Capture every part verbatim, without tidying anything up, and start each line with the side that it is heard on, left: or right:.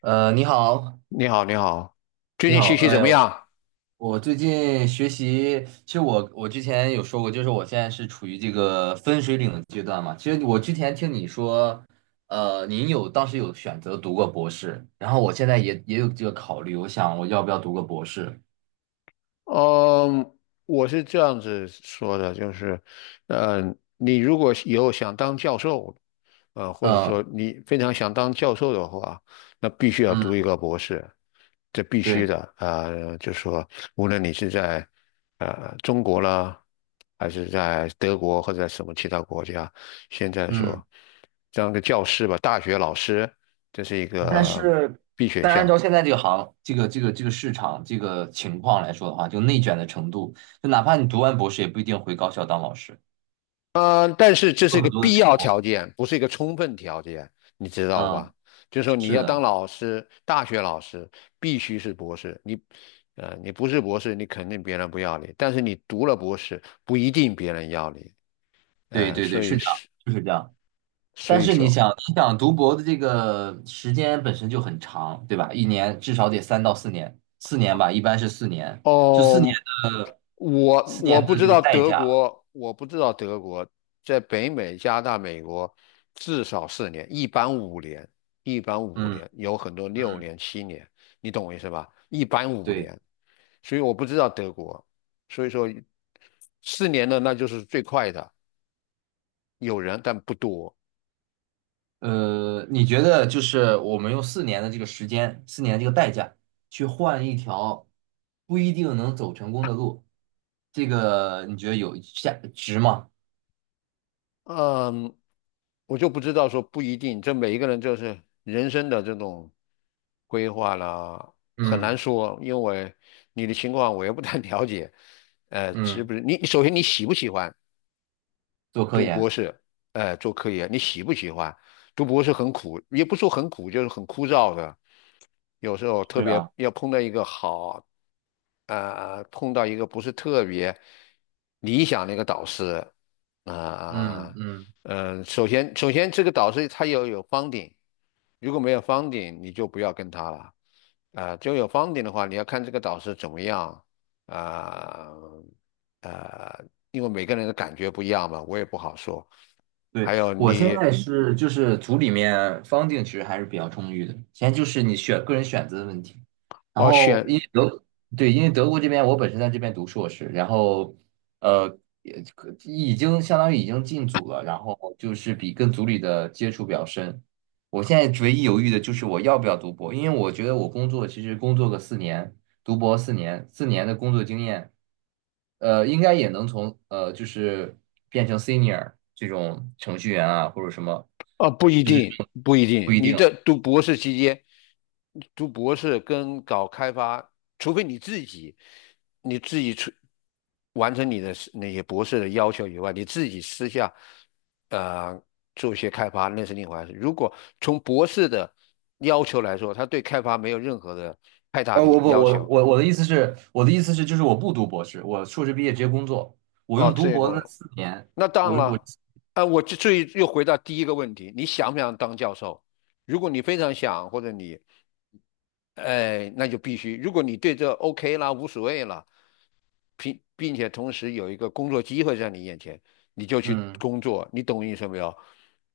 right: 呃，你好，
left: 你好，你好，最
right: 你
left: 近
right: 好，
left: 学习
right: 哎
left: 怎么
right: 呦。
left: 样？
right: 我最近学习，其实我我之前有说过，就是我现在是处于这个分水岭的阶段嘛。其实我之前听你说，呃，您有当时有选择读过博士，然后我现在也也有这个考虑，我想我要不要读个博士？
left: 嗯，我是这样子说的，就是，嗯，你如果以后想当教授，呃，或者
right: 嗯
left: 说你非常想当教授的话，那必须要读一
right: 嗯，
left: 个博士，这必须
right: 对，
left: 的。呃，就说无论你是在呃中国啦，还是在德国或者在什么其他国家，现在
right: 嗯，
left: 说当个教师吧，大学老师，这是一
right: 但
left: 个
right: 是
left: 必选
right: 但是按
left: 项。
right: 照现在这个行这个这个这个市场这个情况来说的话，就内卷的程度，就哪怕你读完博士，也不一定回高校当老师，
left: 嗯，但是这是一
right: 有
left: 个
right: 很多的
left: 必
right: 成
left: 要
right: 果。
left: 条件，不是一个充分条件，你知道
right: 嗯，
left: 吧？就是说你
right: 是
left: 要当
right: 的。
left: 老师，大学老师必须是博士，你，呃，你不是博士，你肯定别人不要你，但是你读了博士，不一定别人要你，
right: 对
left: 呃，
right: 对对，
left: 所
right: 是
left: 以
right: 这样，
left: 是，
right: 就是这样。
left: 所
right: 但
left: 以
right: 是你
left: 说，
right: 想，你想读博的这个时间本身就很长，对吧？一年至少得三到四年，四年吧，一般是四年。就四年
left: 哦。
right: 的，
left: 我
right: 四
left: 我
right: 年
left: 不
right: 的
left: 知
right: 这个
left: 道
right: 代
left: 德
right: 价。
left: 国，我不知道德国在北美、加拿大、美国至少四年，一般五年，一般五
right: 嗯
left: 年，有很多六
right: 嗯，
left: 年、七年，你懂我意思吧？一般五
right: 对。
left: 年，所以我不知道德国，所以说四年的那就是最快的，有人但不多。
right: 呃，你觉得就是我们用四年的这个时间，四年这个代价，去换一条不一定能走成功的路，这个你觉得有价值吗？
left: 嗯，我就不知道说不一定，这每一个人就是人生的这种规划啦，很难
right: 嗯
left: 说，因为你的情况我也不太 了解。呃，是
right: 嗯，
left: 不是你首先你喜不喜欢？
right: 做科
left: 读博
right: 研，
left: 士，呃，做科研，你喜不喜欢？读博士很苦，也不说很苦，就是很枯燥的。有时候特
right: 是
left: 别
right: 啊。
left: 要碰到一个好，呃，碰到一个不是特别理想的一个导师，
right: 嗯
left: 啊、
right: 嗯，
left: 呃，首先，首先这个导师他要有方 u， 如果没有方 u 你就不要跟他了。啊、就有方 u 的话，你要看这个导师怎么样，啊、呃呃，因为每个人的感觉不一样嘛，我也不好说。
right: 对，
left: 还有
right: 我现
left: 你
right: 在是就是组里面方 u 其实还是比较充裕的，现在就是你选个人选择的问题。然
left: 哦，
right: 后因
left: 选
right: 为德，对，因为德国这边我本身在这边读硕士，然后呃也可已经相当于已经进组了，然后就是比跟组里的接触比较深。我现在唯一犹豫的就是我要不要读博，因为我觉得我工作其实工作个四年，读博四年，四年的工作经验。呃，应该也能从呃，就是变成 senior 这种程序员啊，或者什么，
left: 哦，不一
right: 就是
left: 定，不一
right: 不
left: 定。
right: 一
left: 你
right: 定。
left: 这读博士期间，读博士跟搞开发，除非你自己，你自己出完成你的是那些博士的要求以外，你自己私下呃做一些开发，那是另外回事。如果从博士的要求来说，他对开发没有任何的太大
right: 呃，
left: 的
right: 我不，
left: 要
right: 我
left: 求。
right: 我我的意思是，我的意思是，就是我不读博士，我硕士毕业直接工作，我
left: 哦，
right: 用读
left: 这
right: 博的那
left: 个
right: 四年，
left: 那当然
right: 我我
left: 了，呃，我就最又回到第一个问题，你想不想当教授？如果你非常想，或者你，哎、那就必须。如果你对这 OK 啦，无所谓了，并并且同时有一个工作机会在你眼前，你就去
right: 嗯。
left: 工作。你懂我意思没有？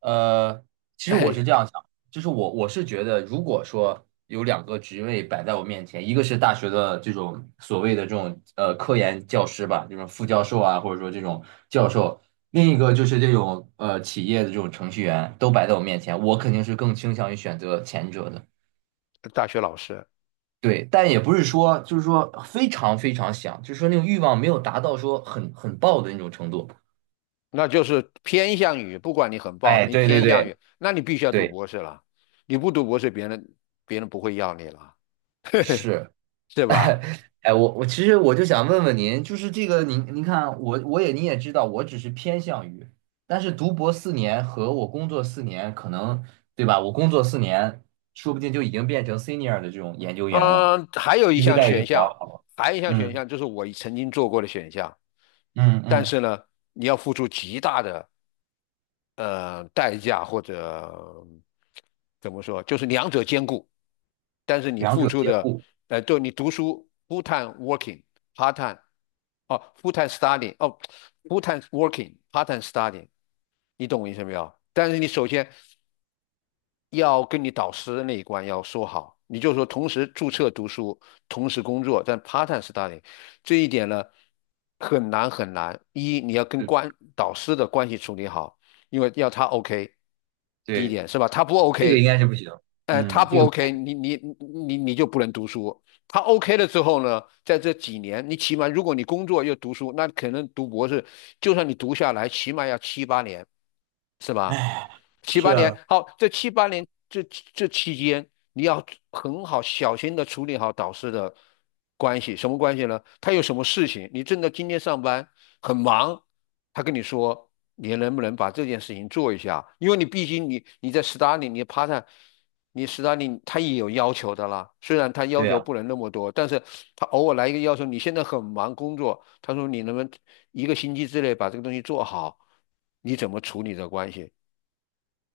right: 呃，其 实我是
left: 哎，
right: 这样想，就是我我是觉得，如果说有两个职位摆在我面前，一个是大学的这种所谓的这种呃科研教师吧，这种副教授啊，或者说这种教授，另一个就是这种呃企业的这种程序员，都摆在我面前，我肯定是更倾向于选择前者的。
left: 大学老师，
right: 对，但也不是说就是说非常非常想，就是说那种欲望没有达到说很很爆的那种程度。
left: 那就是偏向于，不管你很爆，
right: 哎，
left: 你
right: 对对
left: 偏向
right: 对
left: 于，那你必须要读
right: 对，
left: 博士了。你不读博士，别人别人不会要你了，
right: 是。
left: 对吧？
right: 哎，我我其实我就想问问您，就是这个您您看啊我我也您也知道，我只是偏向于，但是读博四年和我工作四年，可能对吧？我工作四年，说不定就已经变成 senior 的这种研究员了，
left: 嗯，还有一
right: 薪资
left: 项
right: 待遇就
left: 选
right: 比较
left: 项，
right: 好了。
left: 还有一项选
right: 嗯
left: 项就是我曾经做过的选项，
right: 嗯
left: 但
right: 嗯，
left: 是呢，你要付出极大的呃代价或者怎么说，就是两者兼顾，但是你
right: 两
left: 付
right: 者
left: 出
right: 兼
left: 的，
right: 顾，
left: 呃，就你读书 full time working part time，哦 full time studying，哦 full time working part time studying，你懂我意思没有？但是你首先要跟你导师那一关要说好，你就说同时注册读书，同时工作，但 part time study 这一点呢很难很难。一你要跟
right: 对
left: 关导师的关系处理好，因为要他 OK，第一
right: 对，
left: 点是吧？他不
right: 这个
left: OK，
right: 应该是不行。
left: 呃，他
right: 嗯，
left: 不
right: 这个
left: OK，你你你你你就不能读书，他 OK 了之后呢，在这几年，你起码如果你工作又读书，那可能读博士，就算你读下来，起码要七八年，是吧？七
right: 是
left: 八年，
right: 啊，
left: 好，这七八年这这期间，你要很好小心的处理好导师的关系，什么关系呢？他有什么事情，你正在今天上班很忙，他跟你说你能不能把这件事情做一下，因为你毕竟你你在斯大林，你趴在你斯大林他也有要求的啦，虽然他要
right: 对
left: 求
right: 啊，
left: 不能那么多，但是他偶尔来一个要求，你现在很忙工作，他说你能不能一个星期之内把这个东西做好，你怎么处理这关系？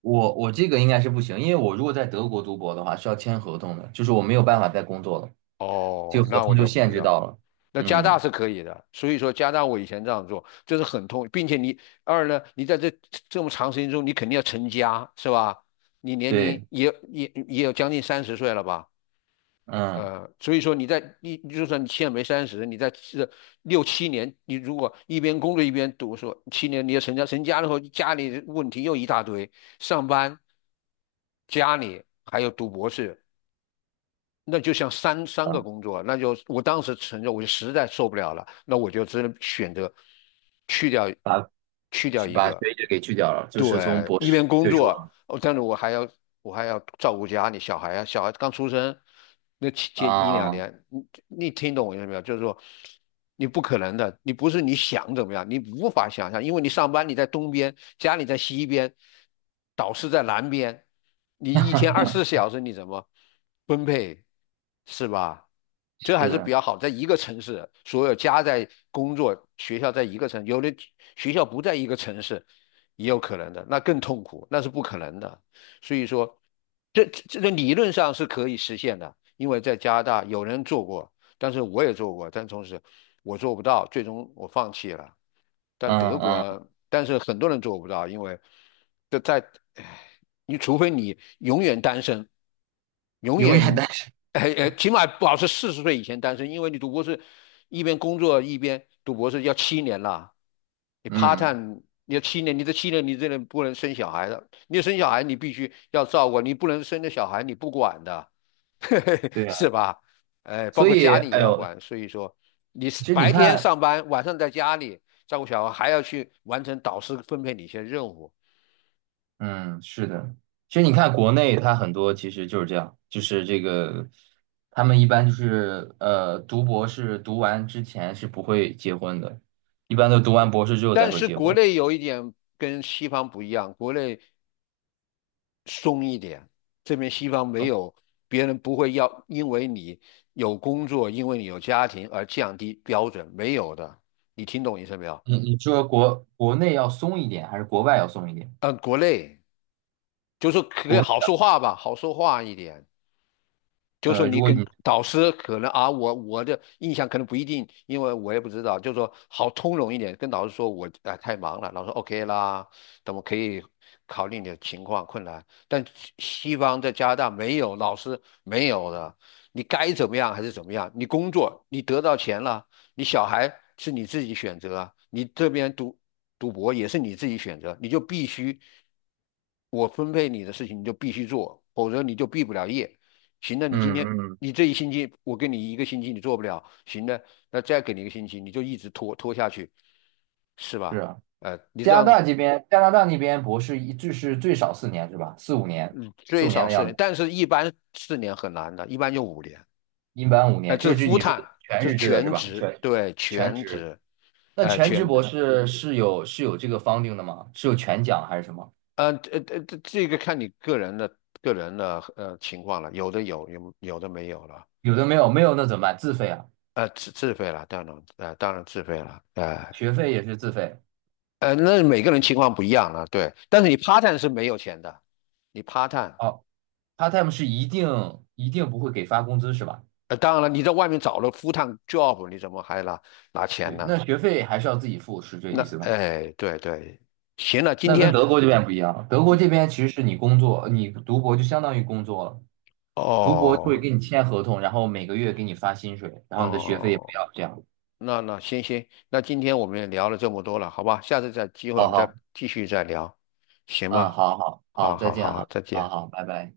right: 我我这个应该是不行，因为我如果在德国读博的话是要签合同的，就是我没有办法再工作了，这个
left: 哦，
right: 合
left: 那我
right: 同就
left: 就不
right: 限
left: 知
right: 制到
left: 道。
right: 了。
left: 那加大
right: 嗯。
left: 是可以的，所以说加大我以前这样做，这是很痛，并且你二呢，你在这这么长时间中，你肯定要成家，是吧？你年
right: 对，
left: 龄也也也有将近三十岁了吧？
right: 嗯，
left: 呃，所以说你在你就算你现在没三十，你在这六七年，你如果一边工作一边读书，七年你要成家，成家了后家里问题又一大堆，上班、家里还有读博士，那就像三三个工
right: 把
left: 作，那就我当时承认，我就实在受不了了，那我就只能选择去掉，
right: 把
left: 去掉
right: 去
left: 一
right: 把
left: 个。
right: 学者给去掉了，就是从
left: 对，
right: 博
left: 一
right: 士
left: 边工
right: 退出
left: 作，
right: 了。
left: 哦，但是我还要我还要照顾家里小孩啊，小孩刚出生，那前一两
right: 啊，
left: 年，你你听懂我意思没有？就是说，你不可能的，你不是你想怎么样，你无法想象，因为你上班你在东边，家里在西边，导师在南边，你一天二十四小时你怎么分配？是吧？这还是比
right: 是，
left: 较好，在一个城市，所有家在工作，学校在一个城，有的学校不在一个城市，也有可能的，那更痛苦，那是不可能的。所以说，这这个理论上是可以实现的，因为在加拿大有人做过，但是我也做过，但同时我做不到，最终我放弃了。但德
right: 嗯
left: 国
right: 嗯，
left: 啊，但是很多人做不到，因为这在，唉你除非你永远单身，永
right: 永远
left: 远，
right: 单身。
left: 哎哎，起码保持四十岁以前单身，因为你读博士，一边工作一边读博士要七年了，你 part
right: 嗯，
left: time 你要七年，你这七年你这人不能生小孩的，你生小孩你必须要照顾，你不能生了小孩你不管的，
right: 对
left: 是
right: 啊，
left: 吧？哎，包
right: 所
left: 括
right: 以，
left: 家里也
right: 哎
left: 要
right: 呦，
left: 管，所以说你
right: 其实你
left: 白天
right: 看，
left: 上班，晚上在家里照顾小孩，还要去完成导师分配你一些任务。
right: 嗯，是的，其实你看国内它很多其实就是这样，就是这个，他们一般就是呃，读博士读完之前是不会结婚的，一般都读完博士之后才
left: 但
right: 会
left: 是
right: 结
left: 国
right: 婚。
left: 内有一点跟西方不一样，国内松一点，这边西方没
right: 哦，
left: 有，别人不会要因为你有工作，因为你有家庭而降低标准，没有的。你听懂意思没有？
right: 你你说国国内要松一点，还是国外要松一点？
left: 嗯，国内就是可以
right: 国内
left: 好
right: 要
left: 说话吧，好说话一点。就是说
right: 呃，
left: 你
right: 如果
left: 跟
right: 你
left: 导师可能啊，我我的印象可能不一定，因为我也不知道，就是说好通融一点，跟导师说我啊、太忙了，老师 OK 啦，等我可以考虑你的情况困难。但西西方在加拿大没有，老师没有的，你该怎么样还是怎么样，你工作你得到钱了，你小孩是你自己选择啊，你这边读读博也是你自己选择，你就必须我分配你的事情你就必须做，否则你就毕不了业。行了，你今天
right: 嗯嗯，
left: 你这一星期，我给你一个星期，你做不了，行了，那再给你一个星期，你就一直拖拖下去，是
right: 是
left: 吧？
right: 啊。
left: 呃，你这
right: 加拿
left: 样子，
right: 大这边，加拿大那边博士一就是最少四年是吧？四五年，
left: 嗯
right: 四
left: 最
right: 五年
left: 少
right: 的
left: 四
right: 样
left: 年，
right: 子，
left: 但是一般四年很难的，一般就五年。
right: 一般五
left: 哎、
right: 年，就
left: 这
right: 是
left: 是
right: 就
left: full
right: 你说
left: time，
right: 的全
left: 这是
right: 日制的是
left: 全
right: 吧？
left: 职，
right: 全
left: 对，
right: 全
left: 全
right: 职，
left: 职，
right: 那
left: 哎、
right: 全职
left: 全
right: 博
left: 职，
right: 士是有是有这个 funding 的吗？是有全奖还是什么？
left: 呃，呃，呃这这个看你个人的个人的呃情况了，有的有，有有的没有了，
right: 有的没有，没有那怎么办？自费啊，
left: 呃，自自费了，当然，呃，当然自费了，哎、
right: 学费也是自费。
left: 呃，那每个人情况不一样了，对。但是你 part time 是没有钱的，你 part time，
right: 哦，part time 是一定一定不会给发工资是吧？
left: 呃，当然了，你在外面找了 full time job，你怎么还拿拿钱
right: 对，
left: 呢？
right: 那学费还是要自己付，是这
left: 那，
right: 意思吗？
left: 哎，对对，行了，今
right: 那跟
left: 天，
right: 德国这边不一样，德国这边其实是你工作，你读博就相当于工作了。读博就会
left: 哦
right: 给你签合同，然后每个月给你发薪水，然后你的学费也不
left: 哦，
right: 要，这样。
left: 那那行行，那今天我们也聊了这么多了，好吧？下次再机会我
right: 好
left: 们再
right: 好，
left: 继续再聊，行
right: 嗯，
left: 吧？
right: 好好好，
left: 好
right: 再
left: 好
right: 见
left: 好，
right: 哈，
left: 再
right: 好
left: 见。
right: 好，拜拜。